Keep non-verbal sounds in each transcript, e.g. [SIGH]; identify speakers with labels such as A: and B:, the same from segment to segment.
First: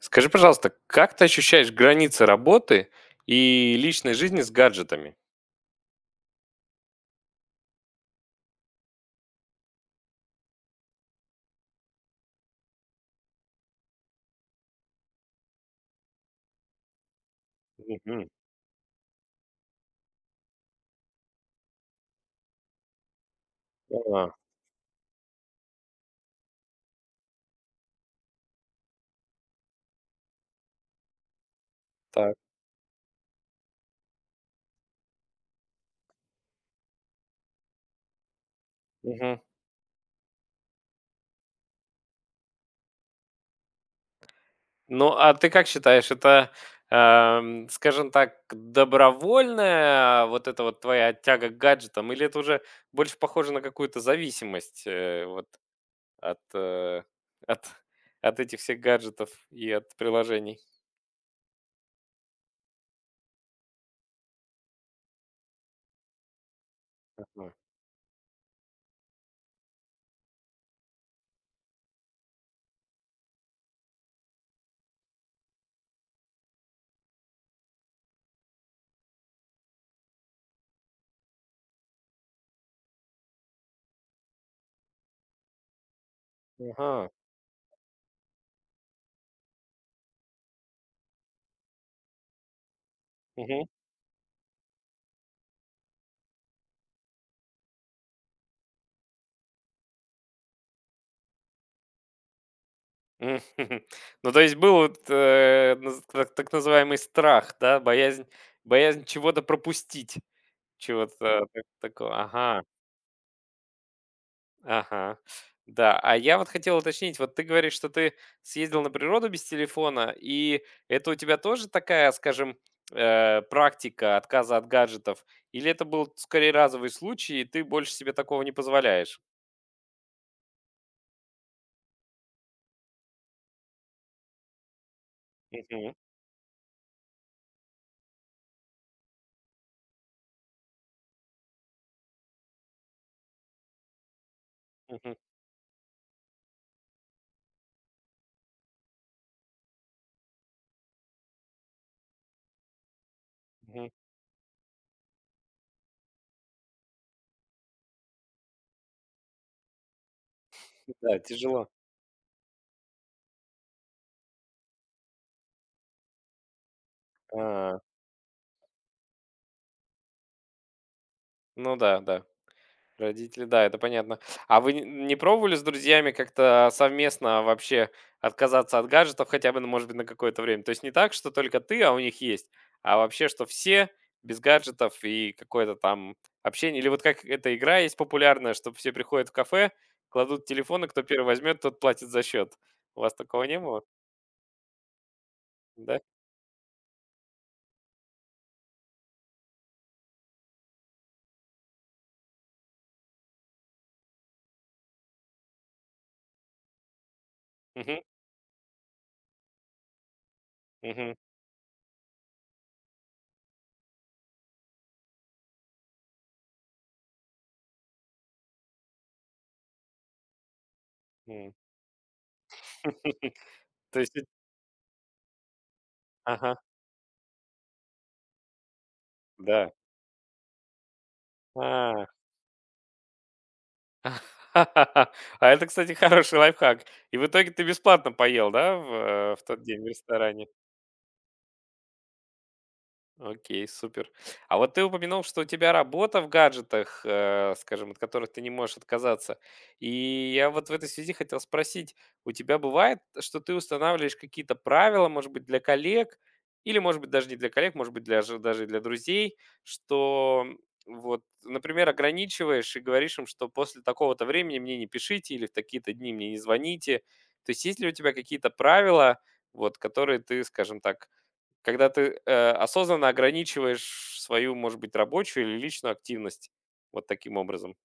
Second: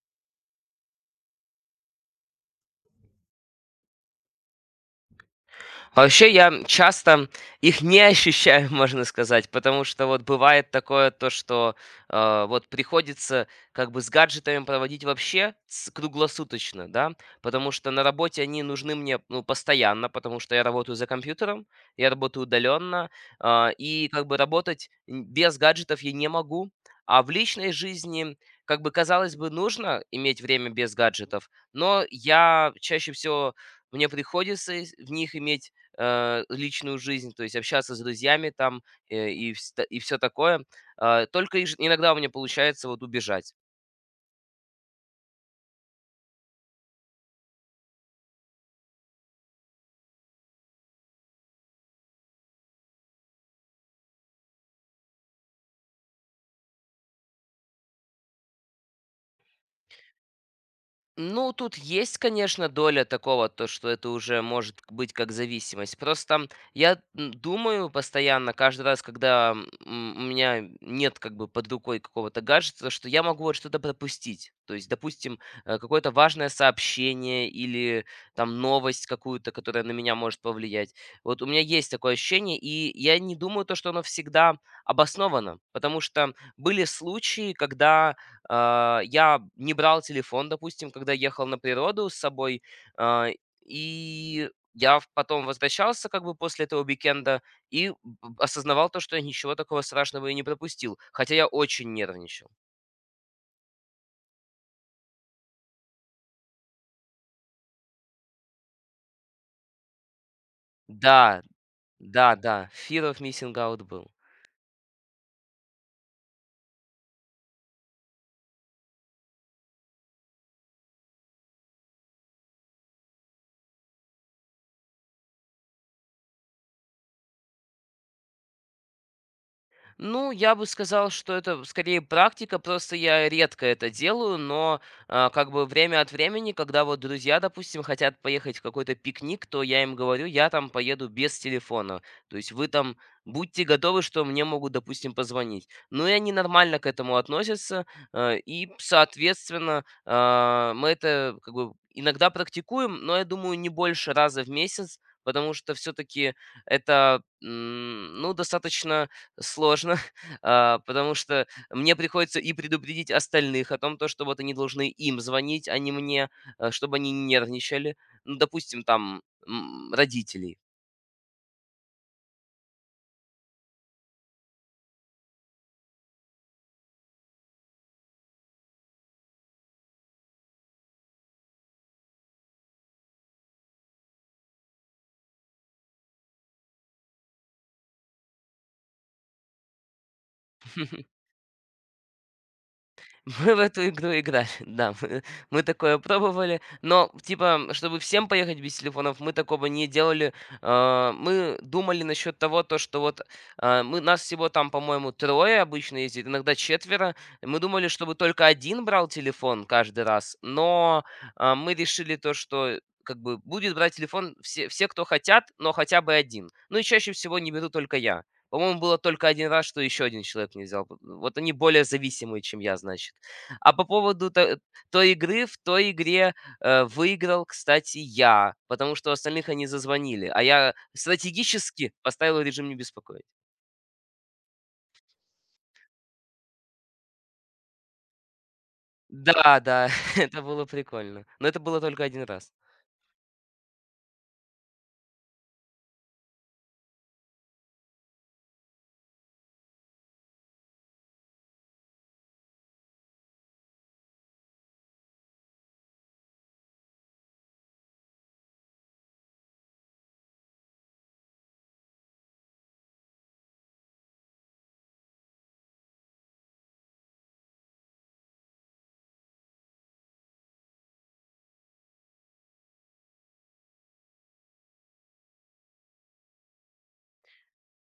A: Скажи, пожалуйста, как ты ощущаешь границы работы и личной жизни с гаджетами?
B: Вообще, я часто их не ощущаю, [LAUGHS] можно сказать, потому что вот бывает такое, то что вот приходится как бы с гаджетами проводить вообще с круглосуточно, да, потому что на
A: Мгм.
B: работе они нужны мне, ну, постоянно, потому что я работаю за компьютером, я работаю удаленно, и как
A: А,
B: бы работать без гаджетов я не могу. А в личной жизни, как бы, казалось бы, нужно иметь время без гаджетов, но
A: так.
B: я чаще всего мне приходится в них иметь личную жизнь, то есть общаться с друзьями там э,
A: Мгм.
B: и, вс- и все такое. Только иногда у меня получается вот убежать.
A: Ну, а ты как считаешь, это, скажем так, добровольная вот эта вот твоя тяга к гаджетам, или это уже больше похоже на какую-то зависимость вот от, э, от, от этих всех гаджетов и от приложений?
B: Ну, тут есть, конечно, доля такого, то что это уже может быть как зависимость. Просто я думаю постоянно, каждый раз, когда у меня нет как бы под рукой какого-то гаджета, что я могу вот что-то пропустить. То есть, допустим, какое-то важное сообщение или там новость какую-то, которая на меня может повлиять. Вот у меня есть такое ощущение, и я не думаю то, что оно всегда обосновано, потому что были
A: Ага.
B: случаи, когда я не брал телефон, допустим, когда ехал на природу с собой, а,
A: Ага.
B: и я потом возвращался как бы после этого уикенда и осознавал то, что я ничего такого страшного и не пропустил, хотя я очень нервничал.
A: Мгм. [LAUGHS] Ну, то есть был вот, э, наз так называемый страх, да, боязнь чего-то пропустить,
B: Да,
A: чего-то такого.
B: да,
A: Ага,
B: да, fear of missing out был.
A: ага. Да, а я вот хотел уточнить, вот ты говоришь, что ты съездил на природу без телефона, и это у тебя тоже такая, скажем, практика отказа от гаджетов? Или это был скорее разовый случай, и ты больше себе такого не позволяешь?
B: Ну, я бы сказал, что это скорее практика, просто я редко это делаю, но как бы
A: Мгм,
B: время от времени, когда вот друзья, допустим, хотят поехать в какой-то пикник, то я им говорю, я там поеду без телефона. То есть вы там будьте готовы, что мне могут,
A: мгм,
B: допустим, позвонить. Ну и они нормально к этому относятся, и, соответственно, мы это как бы иногда практикуем, но я думаю, не
A: мгм.
B: больше раза в месяц, потому что все-таки это, ну, достаточно сложно, [LAUGHS] потому
A: Да,
B: что
A: тяжело.
B: мне приходится и предупредить остальных о том, то что вот они должны им звонить, а не мне, чтобы они не
A: А,
B: нервничали. Ну, допустим, там родителей.
A: ну да, да. Родители, да, это понятно. А вы н не пробовали с друзьями как-то совместно вообще отказаться от гаджетов хотя бы, ну, может быть, на какое-то время? То есть не так, что только ты, а у них есть, а вообще, что все без гаджетов и какое-то там общение. Или вот как эта игра есть популярная, что все приходят в кафе, кладут телефоны, кто первый возьмет, тот платит за счет. У вас такого
B: Мы в
A: не было,
B: эту игру играли, [LAUGHS] да, мы
A: да?
B: такое пробовали, но, типа, чтобы всем поехать без телефонов, мы такого не делали. Мы думали насчет того, то что вот нас всего там, по-моему, трое обычно ездит, иногда четверо. Мы думали,
A: Мгм,
B: чтобы только один брал телефон каждый раз, но
A: мгм,
B: а, мы решили то, что как бы будет брать телефон все, кто хотят, но хотя бы один. Ну и чаще всего не беру только я. По-моему, было только один раз, что еще один человек не взял. Вот
A: м.
B: они более зависимые, чем я, значит.
A: [LAUGHS]
B: А по
A: То есть.
B: поводу то той игры, в той игре
A: Ага,
B: выиграл, кстати, я, потому что остальных они
A: да.
B: зазвонили, а я стратегически
A: А.
B: поставил режим «не беспокоить».
A: [LAUGHS] А это, кстати, хороший лайфхак. И в итоге ты бесплатно поел, да, в
B: Да,
A: тот день в
B: да, [LAUGHS] это
A: ресторане?
B: было прикольно, но это было только один раз.
A: Окей, супер. А вот ты упомянул, что у тебя работа в гаджетах, скажем, от которых ты не можешь отказаться. И я вот в этой связи хотел спросить, у тебя бывает, что ты устанавливаешь какие-то правила, может быть, для коллег, или, может быть, даже не для коллег, может быть, для, даже для друзей, что вот, например, ограничиваешь и говоришь им, что после такого-то времени мне не пишите или в такие-то дни мне не звоните. То есть есть ли у тебя какие-то правила, вот, которые ты, скажем так, когда ты, осознанно ограничиваешь свою, может быть, рабочую или личную активность вот таким образом.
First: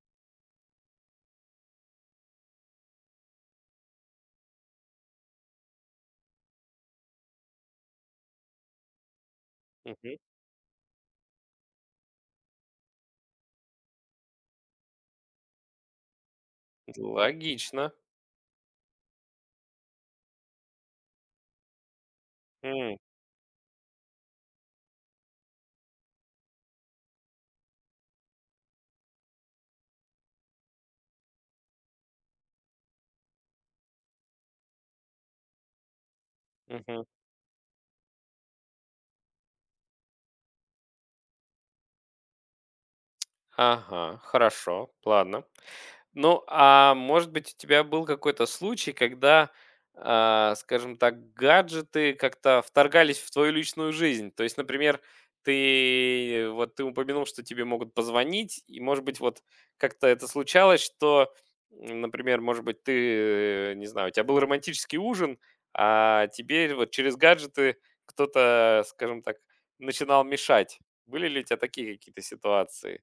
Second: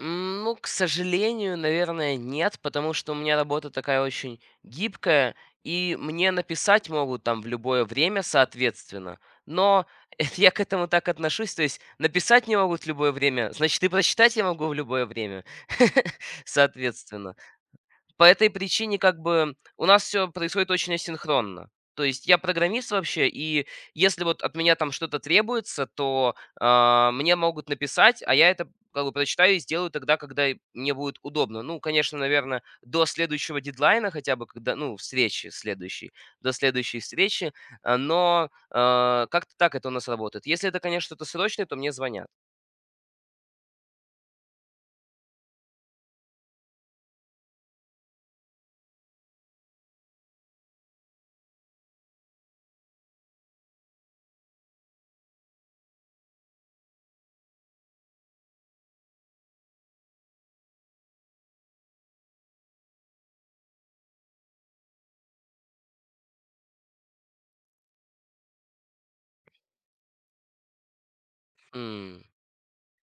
B: Ну, к сожалению, наверное, нет, потому что у меня работа такая очень гибкая, и мне написать могут там в любое время, соответственно. Но
A: Мгм.
B: [LAUGHS] это я к этому так отношусь, то есть написать не могут в любое время, значит, и прочитать я могу в любое время, [LAUGHS] соответственно.
A: Логично.
B: По этой причине как бы у нас все происходит очень асинхронно. То есть я программист
A: М,
B: вообще, и если вот от меня там что-то требуется, то мне могут написать, а я это как бы прочитаю и сделаю тогда, когда и мне будет удобно. Ну, конечно, наверное, до следующего дедлайна хотя бы, когда, ну, встречи следующей, до следующей
A: мгм.
B: встречи, но как-то так это у нас работает. Если это, конечно, что-то срочное, то мне звонят.
A: Ага, хорошо, ладно. Ну, а может быть, у тебя был какой-то случай, когда, скажем так, гаджеты как-то вторгались в твою личную жизнь? То есть, например, ты упомянул, что тебе могут позвонить, и, может быть, вот как-то это случалось, что, например, может быть, ты, не знаю, у тебя был романтический ужин, а тебе вот через гаджеты кто-то, скажем так, начинал мешать. Были ли у тебя такие какие-то
B: М.
A: ситуации?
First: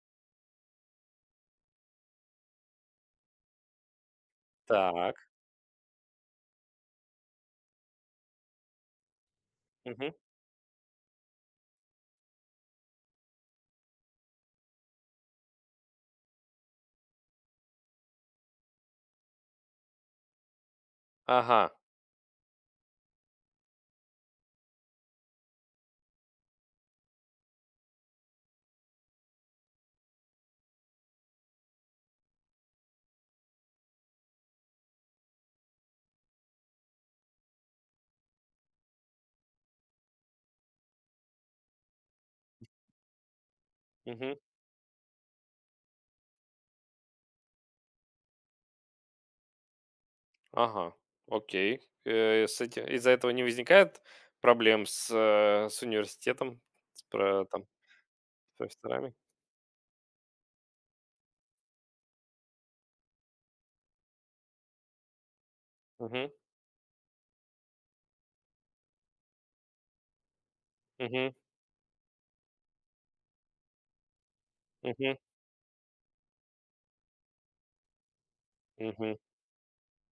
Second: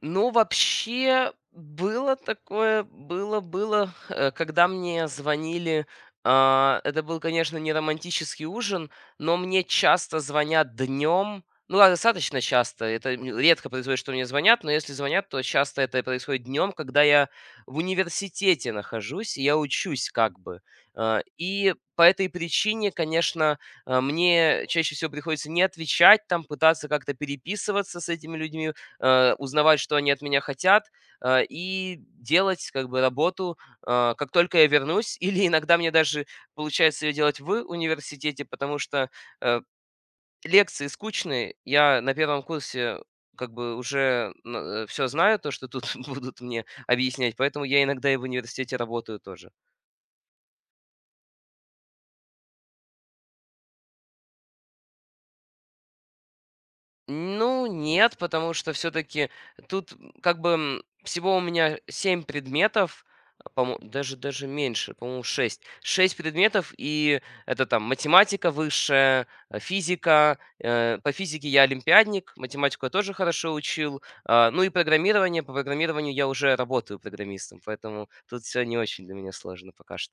B: Ну, вообще, было такое, было, когда мне
A: Так.
B: звонили, это был, конечно, не романтический ужин, но мне
A: Мгм.
B: часто звонят днем, ну, ладно, достаточно часто, это редко происходит, что мне звонят, но если звонят, то часто это происходит днем, когда я в университете нахожусь, и я учусь как бы. А,
A: Ага.
B: И по этой причине, конечно, мне чаще всего приходится не отвечать, там пытаться как-то переписываться с этими людьми узнавать, что они от меня хотят, и делать как бы работу, как только я вернусь. [LAUGHS] Или иногда мне даже получается ее делать в университете, потому что э, лекции скучные. Я на первом курсе как бы
A: Мгм.
B: уже все знаю, то, что тут [LAUGHS] будут мне объяснять, поэтому я иногда и в университете работаю тоже.
A: Ага, окей. Э, с эти из-за этого не возникает проблем с университетом, с про там,
B: Ну, нет, потому
A: с
B: что
A: профессорами?
B: все-таки тут как бы всего у меня 7 предметов, по-моему, даже меньше, по-моему, шесть
A: Мгм,
B: предметов, и это там математика высшая, физика. По
A: мгм,
B: физике я олимпиадник, математику я тоже хорошо учил. Ну и
A: мгм.
B: программирование. По программированию я уже работаю программистом, поэтому тут все не очень для меня сложно пока что.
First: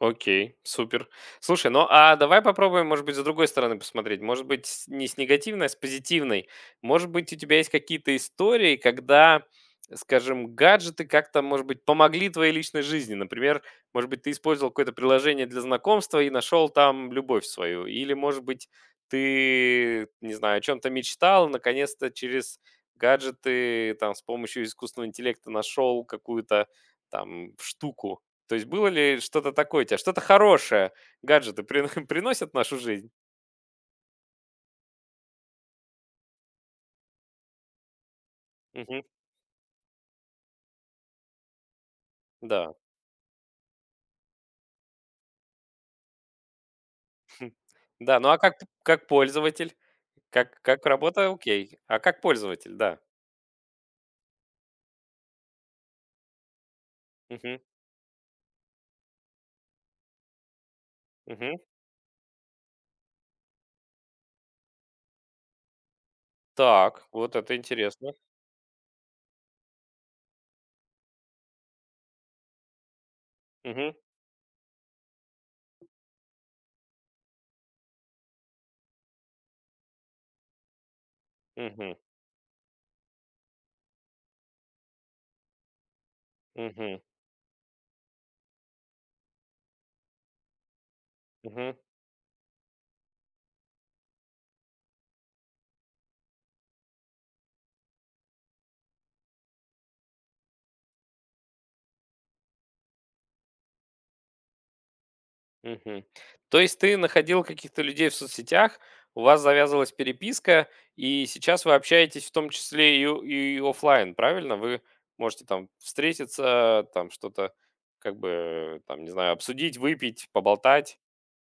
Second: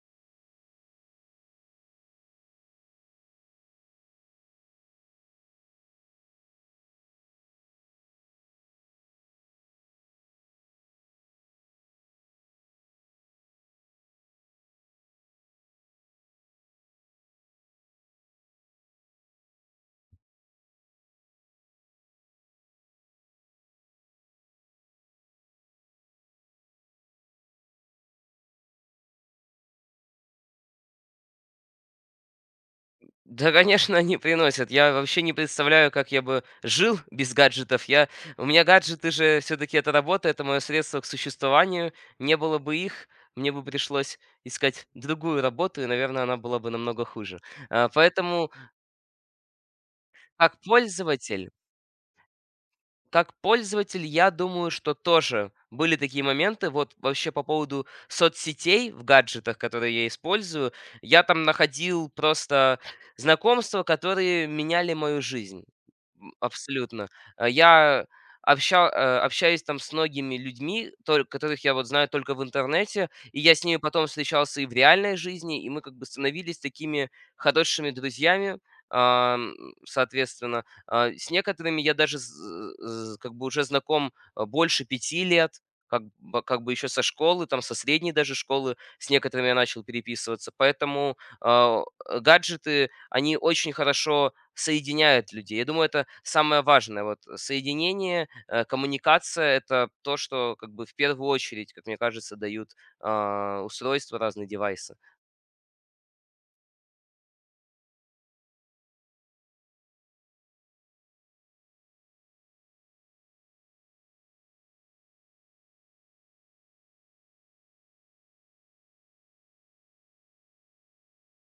A: Окей, супер. Слушай, ну а давай попробуем, может быть, с другой стороны посмотреть. Может быть, не с негативной, а с позитивной. Может быть, у тебя есть какие-то истории, когда, скажем, гаджеты как-то, может быть, помогли твоей личной жизни. Например, может быть, ты использовал какое-то приложение для знакомства и нашел там любовь свою. Или, может быть, ты, не знаю, о чем-то мечтал, наконец-то через гаджеты, там, с помощью искусственного интеллекта нашел какую-то там штуку, то есть было ли что-то такое у тебя, что-то хорошее гаджеты прино [LAUGHS] приносят в нашу жизнь?
B: Да, конечно, они приносят. Я вообще не представляю, как я бы жил без гаджетов. Я... У меня
A: Мгм.
B: гаджеты же все-таки это работа, это мое средство к существованию. Не было
A: Да.
B: бы их, мне бы пришлось искать другую работу, и, наверное, она была бы намного хуже.
A: [LAUGHS]
B: А,
A: Да, ну а
B: Поэтому,
A: как пользователь?
B: как
A: Как как работа-
B: пользователь,
A: окей, а как пользователь, да.
B: Как пользователь, я думаю, что тоже были такие моменты. Вот вообще по
A: Мгм,
B: поводу соцсетей в гаджетах, которые я использую, я там
A: мгм.
B: находил просто знакомства, которые меняли мою жизнь.
A: Так,
B: Абсолютно.
A: вот
B: А
A: это
B: Я
A: интересно.
B: обща- э, общаюсь там с многими людьми, которых я вот знаю только в интернете, и я с ними
A: Мгм,
B: потом встречался и в реальной жизни, и мы как бы становились такими хорошими друзьями, ам, соответственно. А, с некоторыми я
A: мгм,
B: даже з з как бы уже знаком, больше 5 лет, как бы еще
A: мгм,
B: со школы, там, со средней даже школы, с некоторыми я начал переписываться. Поэтому,
A: мгм.
B: а, гаджеты, они очень хорошо соединяют людей. Я думаю, это самое важное. Вот соединение, коммуникация — это то, что как бы в первую очередь, как мне кажется, дают, устройства, разные девайсы.
A: Мгм. То есть ты находил каких-то людей в соцсетях, у вас завязывалась переписка, и сейчас вы общаетесь в том числе и оффлайн, правильно? Вы можете там встретиться, там что-то, как бы, там, не знаю, обсудить, выпить, поболтать.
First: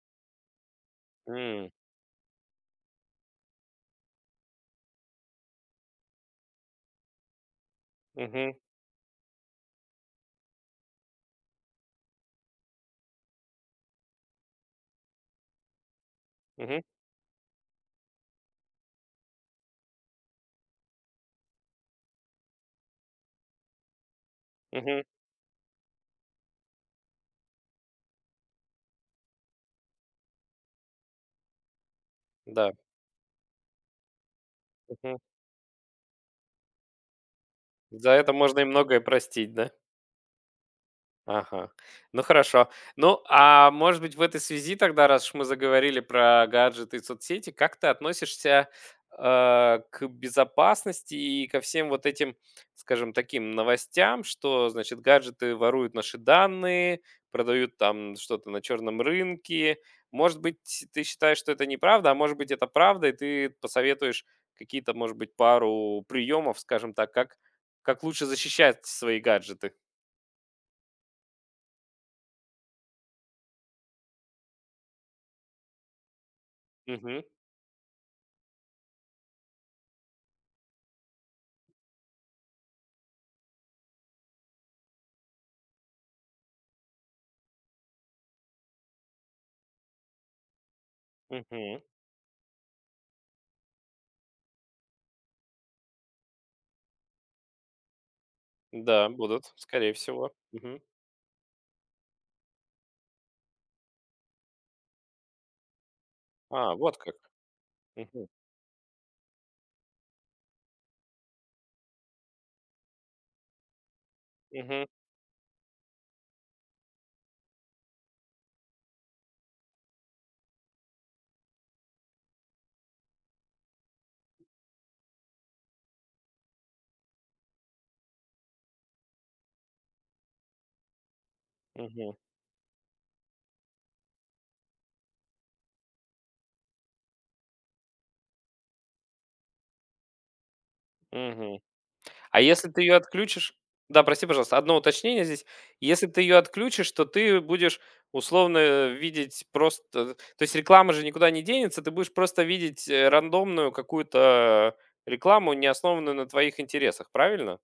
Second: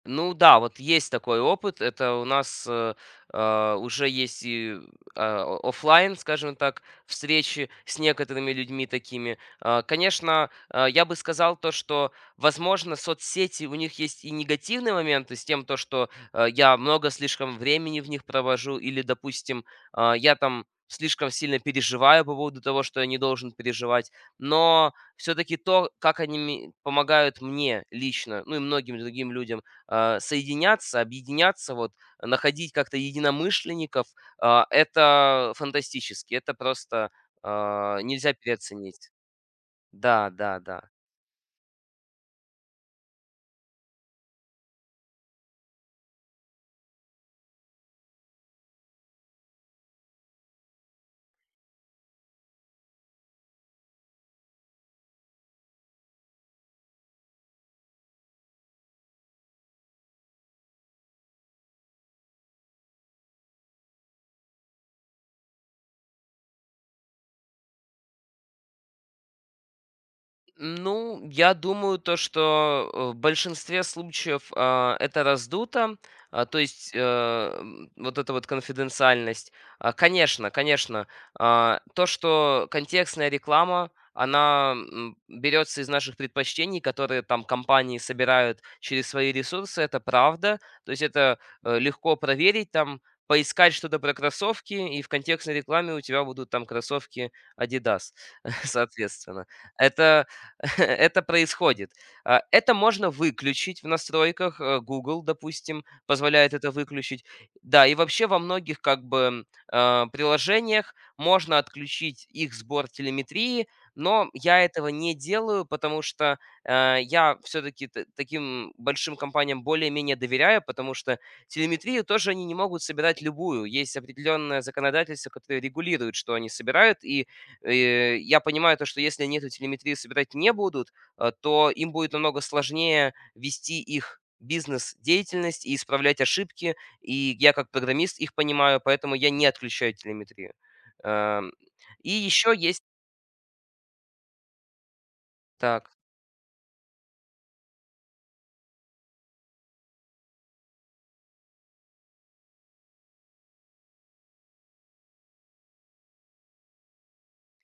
B: Ну да, вот есть такой
A: М,
B: опыт. Это у нас уже есть и офлайн, скажем так, встречи с
A: мгм,
B: некоторыми людьми такими. Конечно, я бы сказал то, что, возможно, соцсети у них есть и негативные моменты с тем, то что я
A: мгм,
B: много слишком времени в них провожу, или, допустим, я там слишком сильно переживаю по поводу того, что я не должен переживать. Но
A: мгм.
B: все-таки то, как они помогают мне лично, ну и многим другим людям соединяться, объединяться, вот,
A: Да.
B: находить как-то единомышленников,
A: Мгм.
B: это фантастически, это просто,
A: За это
B: нельзя
A: можно и многое
B: переоценить.
A: простить, да?
B: Да, да, да.
A: Ага. Ну хорошо. Ну, а может быть, в этой связи тогда, раз уж мы заговорили про гаджеты и соцсети, как ты относишься к безопасности и ко всем вот этим, скажем, таким новостям, что, значит, гаджеты воруют наши данные, продают там что-то на черном рынке? Может быть, ты считаешь, что это неправда, а может быть, это правда, и ты посоветуешь какие-то, может быть, пару приемов, скажем так, как, лучше защищать свои гаджеты?
B: Ну, я думаю, то что в большинстве случаев это раздуто, то есть вот эта вот конфиденциальность. Конечно, конечно, то, что контекстная реклама, она берется из наших предпочтений, которые там компании собирают через свои ресурсы, это правда. То есть это
A: Угу.
B: легко проверить, там поискать что-то про кроссовки, и в контекстной рекламе у тебя будут там кроссовки Adidas, [LAUGHS]
A: Да,
B: соответственно.
A: будут, скорее
B: Это
A: всего.
B: [LAUGHS]
A: Мгм.
B: это происходит. Это можно выключить в настройках. Google, допустим, позволяет это
A: А, вот как.
B: выключить. Да, и вообще
A: Мгм.
B: во многих как бы приложениях можно отключить их сбор телеметрии, но я
A: Мгм.
B: этого не делаю, потому что я все-таки таким большим компаниям более-менее доверяю, потому что телеметрию тоже они не могут собирать любую. Есть определенное законодательство, которое регулирует, что они собирают, и я понимаю то, что если они эту телеметрию собирать не будут, то им будет
A: Мгм.
B: намного сложнее вести их бизнес-деятельность и исправлять ошибки. И я как программист их понимаю, поэтому я не отключаю телеметрию. Эм,
A: Мгм.
B: И
A: А
B: еще
A: если ты
B: есть...
A: ее отключишь Да, прости, пожалуйста, одно уточнение здесь.
B: Так.
A: Если ты ее отключишь, то ты будешь условно, видеть просто. То есть реклама же никуда не денется, ты будешь просто видеть, рандомную какую-то рекламу, не основанную на твоих интересах, правильно?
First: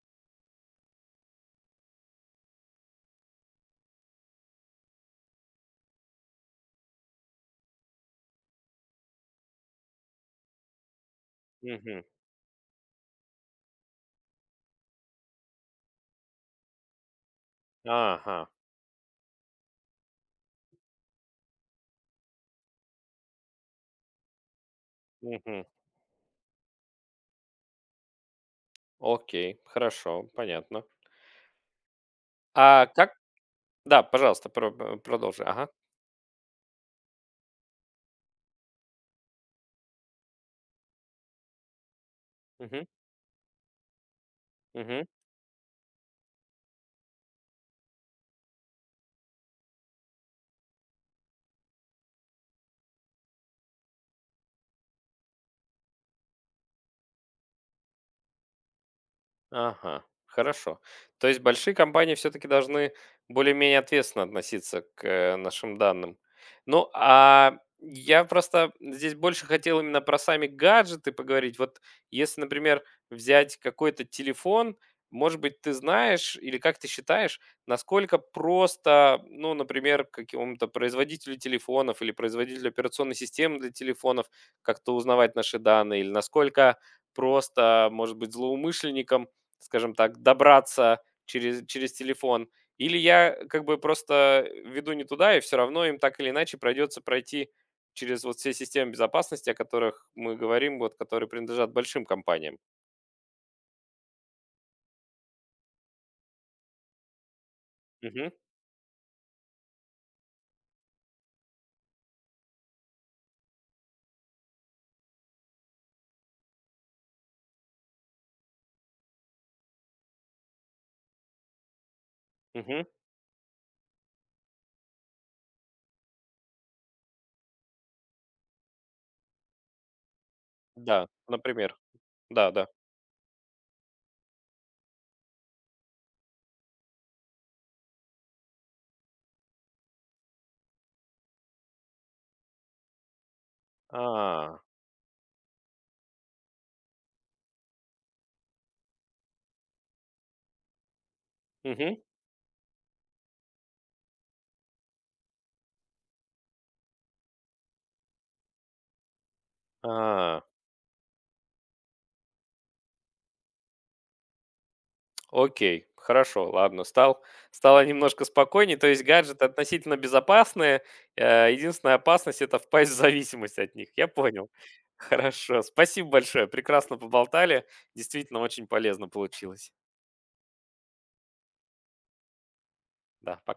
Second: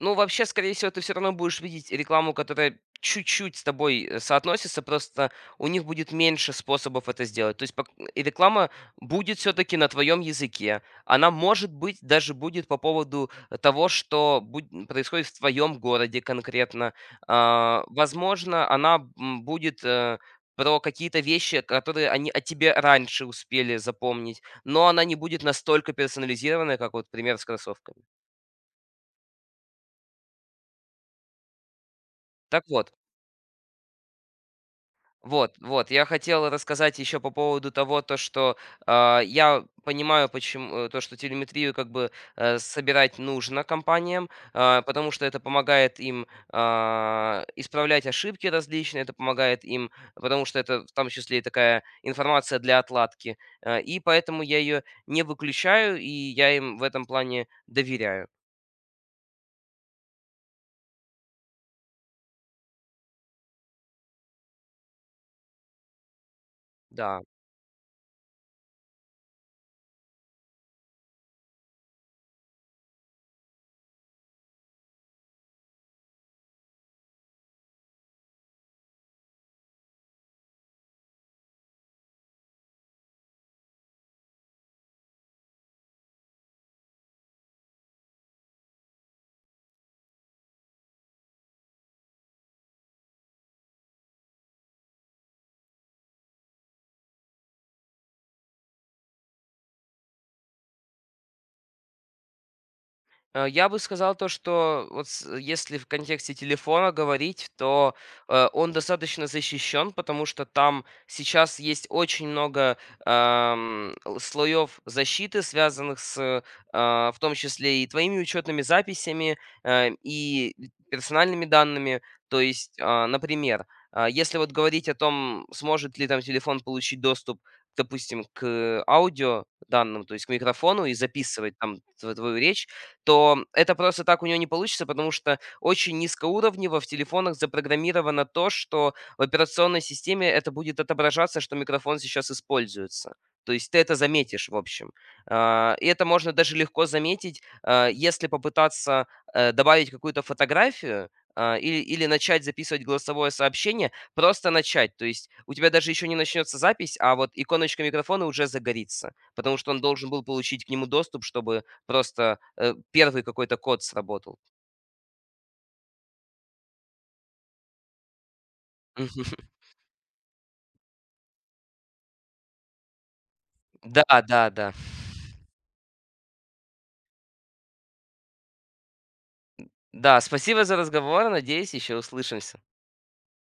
B: Ну, вообще, скорее всего, ты все равно будешь видеть рекламу, которая чуть-чуть с тобой, соотносится, просто у них будет меньше способов это сделать. То есть пок и реклама будет все таки на твоем языке. Она, может быть,
A: Мгм.
B: даже будет по поводу э, того, что буд происходит в твоем городе конкретно. А,
A: Ага.
B: возможно, она, м, будет, э, про какие-то вещи, которые они о тебе раньше успели запомнить, но она не будет
A: Мгм.
B: настолько персонализированная, как вот пример с кроссовками.
A: Окей, хорошо, понятно.
B: Так
A: А
B: вот.
A: как Да, пожалуйста, продолжи.
B: Вот,
A: Ага.
B: вот. Я хотел рассказать еще по поводу того, то что я понимаю, почему то, что телеметрию как бы
A: Мгм.
B: собирать нужно компаниям,
A: Мгм.
B: потому что это помогает им исправлять ошибки различные, это помогает им, потому что это в том числе и такая информация для отладки. И поэтому я ее не выключаю и я им в этом плане доверяю.
A: Ага, хорошо. То есть большие компании все-таки должны более-менее ответственно относиться к нашим данным. Ну,
B: Да.
A: а я просто здесь больше хотел именно про сами гаджеты поговорить. Вот если, например, взять какой-то телефон, может быть, ты знаешь или как ты считаешь, насколько просто, ну, например, какому-то производителю телефонов или производителю операционной системы для телефонов как-то узнавать наши данные, или насколько просто, может быть, злоумышленникам скажем так, добраться через телефон, или я как бы просто веду не туда, и все равно им так или иначе придется пройти через вот все системы безопасности, о которых мы говорим, вот, которые принадлежат большим компаниям.
B: Я бы сказал то, что если в контексте телефона говорить, то
A: Мгм,
B: он достаточно защищен, потому что там сейчас есть очень много, ам, л слоев защиты, связанных с, в том числе и твоими учетными записями, и персональными данными. То есть,
A: мгм,
B: а, например, а, если вот говорить о том, сможет ли там телефон получить доступ, допустим, к аудио данным, то есть к микрофону и
A: да,
B: записывать
A: например,
B: там тв твою
A: да,
B: речь,
A: да.
B: то это просто так у нее не получится, потому что очень низкоуровнево в телефонах запрограммировано то, что в операционной системе это будет отображаться, что микрофон сейчас используется. То есть ты это заметишь, в
A: А,
B: общем. И это можно даже легко заметить, если попытаться добавить какую-то фотографию а, или,
A: мгм,
B: или начать записывать голосовое сообщение, просто начать. То есть у тебя даже еще не начнется запись, а вот иконочка микрофона уже загорится, потому что он должен был
A: а.
B: получить к нему доступ, чтобы... Просто 1 какой-то код сработал.
A: Окей, хорошо, ладно, стало немножко спокойнее. То есть гаджеты
B: [LAUGHS]
A: относительно безопасные. Единственная опасность– это впасть в зависимость от них.
B: Да,
A: Я понял.
B: да, да.
A: Хорошо, спасибо большое. Прекрасно поболтали. Действительно, очень полезно получилось.
B: Да, спасибо за разговор. Надеюсь, еще услышимся.
A: Да, пока.